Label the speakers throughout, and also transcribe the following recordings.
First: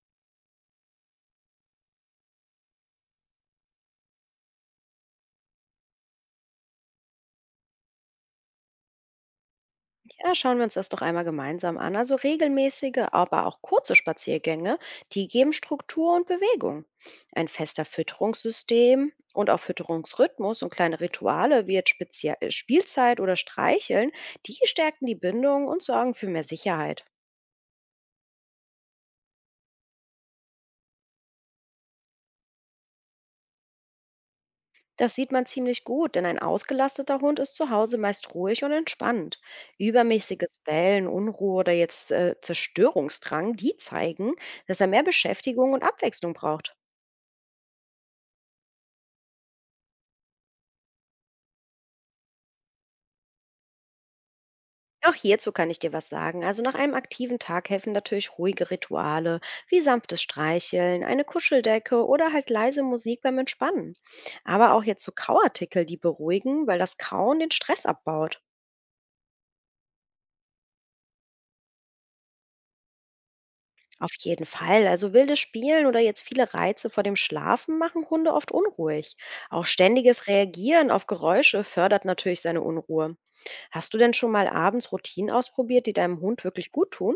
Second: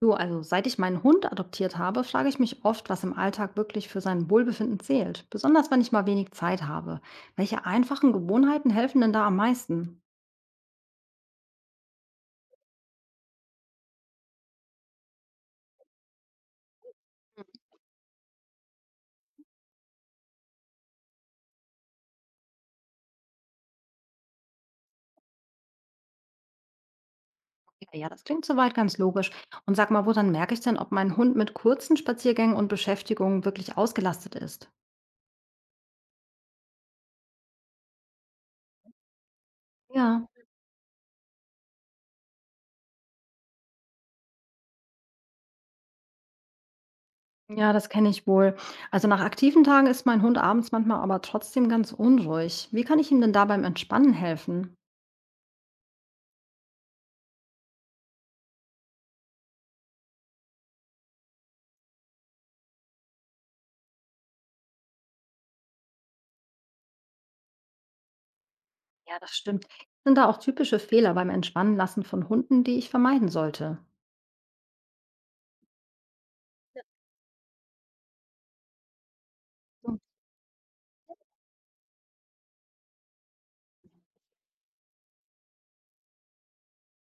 Speaker 1: Du, also seit ich meinen Hund adoptiert habe, frage ich mich oft, was im Alltag wirklich für sein Wohlbefinden zählt. Besonders wenn ich mal wenig Zeit habe. Welche einfachen Gewohnheiten helfen denn da am meisten?
Speaker 2: Ja, schauen wir uns das doch einmal gemeinsam an. Also regelmäßige, aber auch kurze Spaziergänge, die geben Struktur und Bewegung. Ein fester Fütterungssystem und auch Fütterungsrhythmus und kleine Rituale wie jetzt Spielzeit oder Streicheln, die stärken die Bindung und sorgen für mehr Sicherheit.
Speaker 1: Ja, ja, das klingt soweit ganz logisch. Und sag mal, woran merke ich denn, ob mein Hund mit kurzen Spaziergängen und Beschäftigungen wirklich ausgelastet ist?
Speaker 2: Das sieht man ziemlich gut, denn ein ausgelasteter Hund ist zu Hause meist ruhig und entspannt.
Speaker 1: Ja.
Speaker 2: Übermäßiges Bellen, Unruhe oder jetzt Zerstörungsdrang, die zeigen, dass er mehr Beschäftigung und Abwechslung braucht.
Speaker 1: Ja, das kenne ich wohl. Also nach aktiven Tagen ist mein Hund abends manchmal aber trotzdem ganz unruhig. Wie kann ich ihm denn da beim Entspannen helfen?
Speaker 2: Auch hierzu kann ich dir was sagen. Also nach einem aktiven Tag helfen natürlich ruhige Rituale wie sanftes Streicheln, eine Kuscheldecke oder halt leise Musik beim Entspannen. Aber auch jetzt so Kauartikel, die beruhigen, weil das Kauen den Stress abbaut.
Speaker 1: Ja, das stimmt. Sind da auch typische Fehler beim Entspannenlassen von Hunden, die ich vermeiden sollte?
Speaker 2: Auf jeden Fall. Also wildes Spielen oder jetzt viele
Speaker 1: Ja.
Speaker 2: Reize vor dem Schlafen machen Hunde oft unruhig. Auch ständiges Reagieren auf Geräusche fördert natürlich seine Unruhe. Hast du denn schon mal abends Routinen ausprobiert, die deinem Hund wirklich gut tun?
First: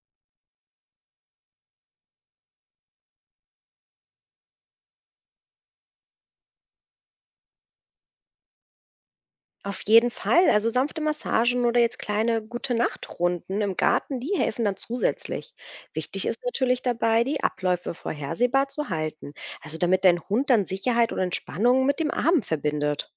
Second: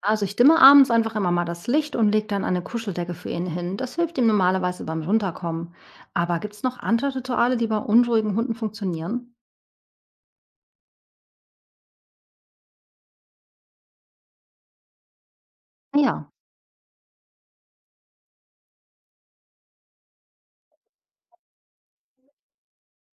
Speaker 1: Also ich dimme abends einfach immer mal das Licht und lege dann eine Kuscheldecke für ihn hin. Das hilft ihm normalerweise beim Runterkommen. Aber gibt es noch andere Rituale, die bei unruhigen Hunden funktionieren?
Speaker 2: Auf jeden Fall. Also sanfte Massagen oder jetzt kleine Gute-Nacht-Runden im Garten, die helfen dann zusätzlich. Wichtig
Speaker 1: Ja,
Speaker 2: ist natürlich dabei, die Abläufe vorhersehbar zu halten. Also damit dein Hund dann Sicherheit und Entspannung mit dem Abend verbindet.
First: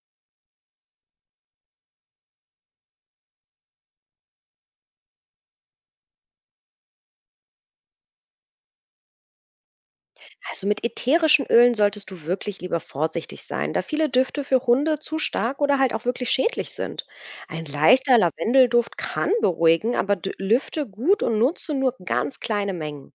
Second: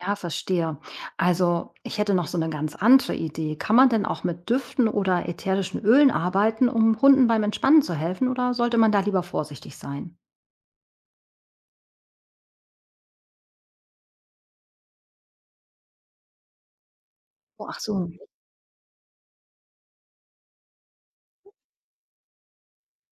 Speaker 1: ja, verstehe. Also ich hätte noch so eine ganz andere Idee. Kann man denn auch mit Düften oder ätherischen Ölen arbeiten, um Hunden beim Entspannen zu helfen? Oder sollte man da lieber vorsichtig sein?
Speaker 2: Also mit ätherischen Ölen solltest du wirklich lieber vorsichtig sein, da viele Düfte für Hunde zu stark oder halt auch wirklich schädlich sind. Ein
Speaker 1: Oh, ach so,
Speaker 2: leichter Lavendelduft kann beruhigen, aber lüfte gut und nutze nur ganz kleine Mengen.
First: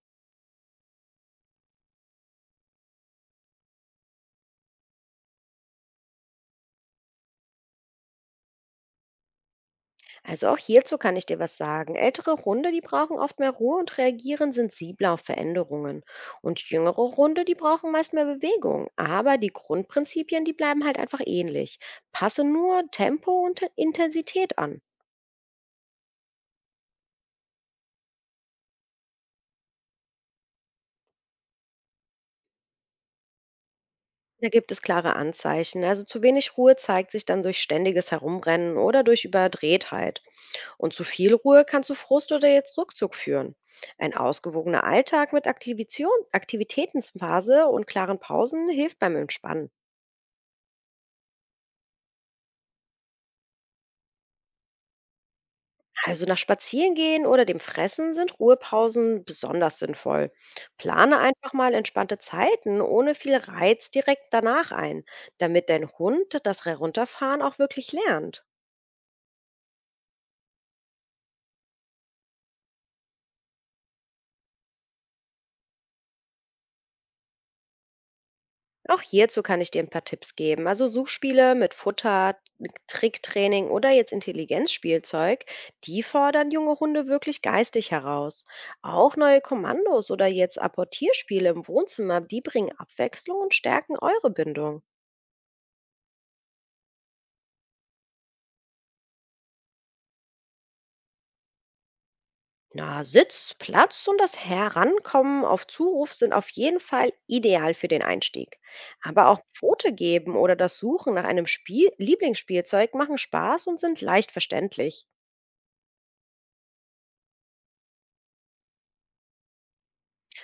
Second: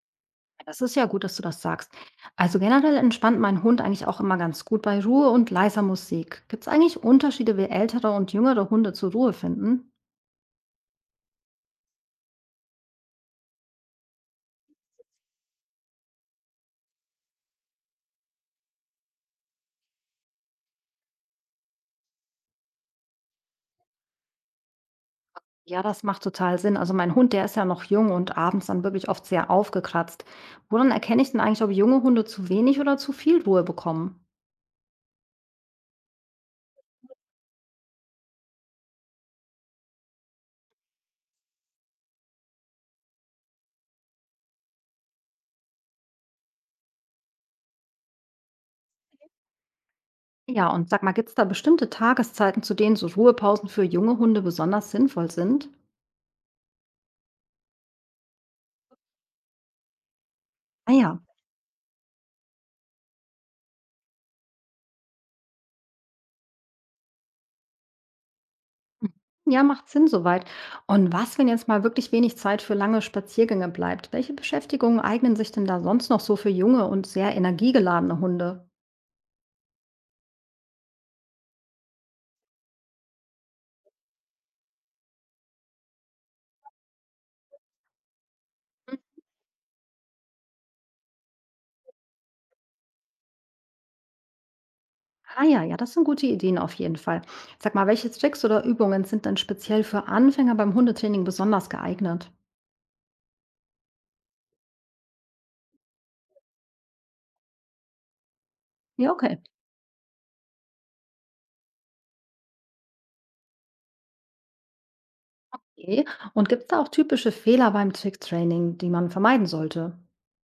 Speaker 1: das ist ja gut, dass du das sagst. Also generell entspannt mein Hund eigentlich auch immer ganz gut bei Ruhe und leiser Musik. Gibt es eigentlich Unterschiede, wie ältere und jüngere Hunde zur Ruhe finden?
Speaker 2: Also auch hierzu kann ich dir was sagen. Ältere Hunde, die brauchen oft mehr Ruhe und reagieren sensibler auf Veränderungen. Und jüngere Hunde, die brauchen meist mehr Bewegung. Aber die Grundprinzipien, die bleiben halt einfach ähnlich. Passe nur Tempo und Intensität an.
Speaker 1: Ja, das macht total Sinn. Also mein Hund, der ist ja noch jung und abends dann wirklich oft sehr aufgekratzt. Woran erkenne ich denn eigentlich, ob junge Hunde zu wenig oder zu viel Ruhe bekommen?
Speaker 2: Da gibt es klare Anzeichen. Also zu wenig Ruhe zeigt sich dann durch ständiges Herumrennen oder durch Überdrehtheit. Und zu viel Ruhe kann zu Frust oder jetzt Rückzug führen. Ein ausgewogener Alltag mit Aktivitätenphase und klaren Pausen hilft beim Entspannen.
Speaker 1: Ja, und sag mal, gibt es da bestimmte Tageszeiten, zu denen so Ruhepausen für junge Hunde besonders sinnvoll sind?
Speaker 2: Also nach Spazierengehen oder dem Fressen sind Ruhepausen besonders sinnvoll.
Speaker 1: Ah
Speaker 2: Plane
Speaker 1: ja,
Speaker 2: einfach mal entspannte Zeiten ohne viel Reiz direkt danach ein, damit dein Hund das Herunterfahren auch wirklich lernt.
Speaker 1: ja, macht Sinn soweit. Und was, wenn jetzt mal wirklich wenig Zeit für lange Spaziergänge bleibt? Welche Beschäftigungen eignen sich denn da sonst noch so für junge und sehr energiegeladene Hunde?
Speaker 2: Auch hierzu kann ich dir ein paar Tipps geben. Also Suchspiele mit Futter, mit Tricktraining oder jetzt Intelligenzspielzeug, die fordern junge Hunde wirklich geistig heraus. Auch neue Kommandos oder jetzt Apportierspiele im Wohnzimmer, die bringen Abwechslung und stärken eure Bindung.
Speaker 1: Ah ja, ja, das sind gute Ideen auf jeden Fall. Sag mal, welche Tricks oder Übungen sind denn speziell für Anfänger beim Hundetraining besonders geeignet?
Speaker 2: Na, Sitz, Platz und das Herankommen auf Zuruf sind auf jeden Fall ideal für den Einstieg.
Speaker 1: Ja,
Speaker 2: Aber
Speaker 1: okay.
Speaker 2: auch Pfote geben oder das Suchen nach einem Spiel Lieblingsspielzeug machen Spaß und sind leicht verständlich.
Speaker 1: Okay. Und gibt es da auch typische Fehler beim Tricktraining, die man vermeiden sollte?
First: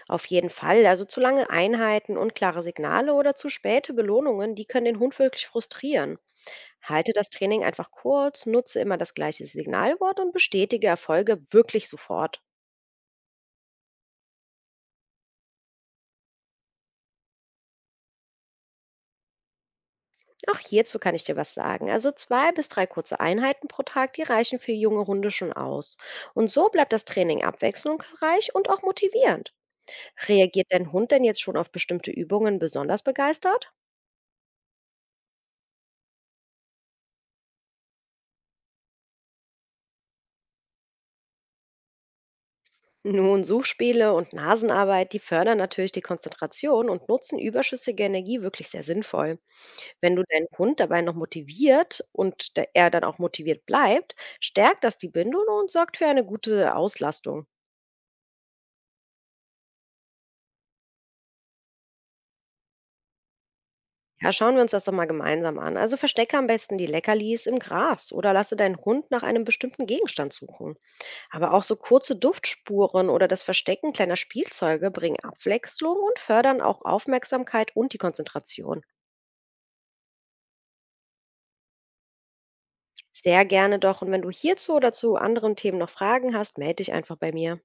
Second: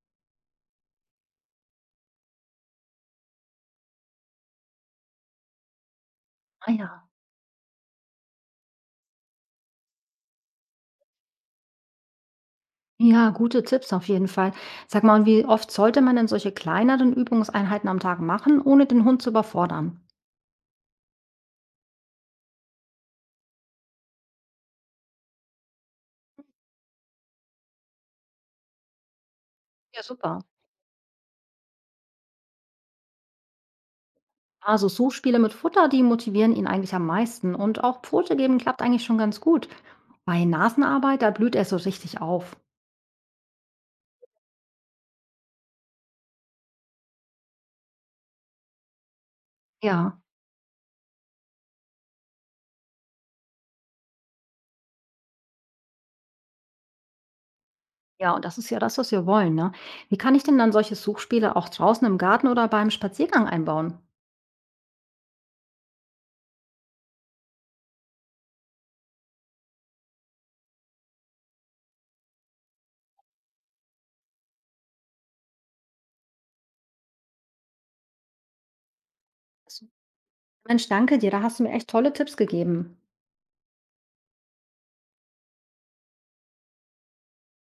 Speaker 2: Auf jeden Fall. Also zu lange Einheiten, unklare Signale oder zu späte Belohnungen, die können den Hund wirklich frustrieren.
Speaker 1: Ah ja.
Speaker 2: Halte das Training einfach kurz, nutze immer das gleiche Signalwort und bestätige Erfolge wirklich sofort.
Speaker 1: Ja, gute Tipps auf jeden Fall. Sag mal, und wie oft sollte man denn solche kleineren Übungseinheiten am Tag machen, ohne den Hund zu überfordern?
Speaker 2: Auch hierzu kann ich dir was sagen. Also zwei bis drei kurze Einheiten pro Tag, die reichen für junge Hunde schon aus. Und so bleibt das Training abwechslungsreich und auch motivierend.
Speaker 1: Ja, super.
Speaker 2: Reagiert dein Hund denn jetzt schon auf bestimmte Übungen besonders begeistert?
Speaker 1: Also Suchspiele mit Futter, die motivieren ihn eigentlich am meisten. Und auch Pfote geben klappt eigentlich schon ganz gut. Bei Nasenarbeit, da blüht er so richtig auf.
Speaker 2: Nun, Suchspiele und Nasenarbeit, die fördern natürlich die Konzentration und nutzen überschüssige Energie wirklich sehr sinnvoll. Wenn
Speaker 1: Ja,
Speaker 2: du deinen Hund dabei noch motiviert und er dann auch motiviert bleibt, stärkt das die Bindung und sorgt für eine gute Auslastung.
Speaker 1: ja, und das ist ja das, was wir wollen. Ne? Wie kann ich denn dann solche Suchspiele auch draußen im Garten oder beim Spaziergang einbauen?
Speaker 2: Ja, schauen wir uns das doch mal gemeinsam an. Also verstecke am besten die Leckerlis im Gras oder lasse deinen Hund nach einem bestimmten Gegenstand suchen. Aber auch so kurze Duftspuren oder das Verstecken kleiner Spielzeuge bringen Abwechslung und fördern auch Aufmerksamkeit und die Konzentration.
Speaker 1: Mensch, danke dir, da hast du mir echt tolle Tipps gegeben.
Speaker 2: Sehr gerne doch. Und wenn du hierzu oder zu anderen Themen noch Fragen hast, melde dich einfach bei mir.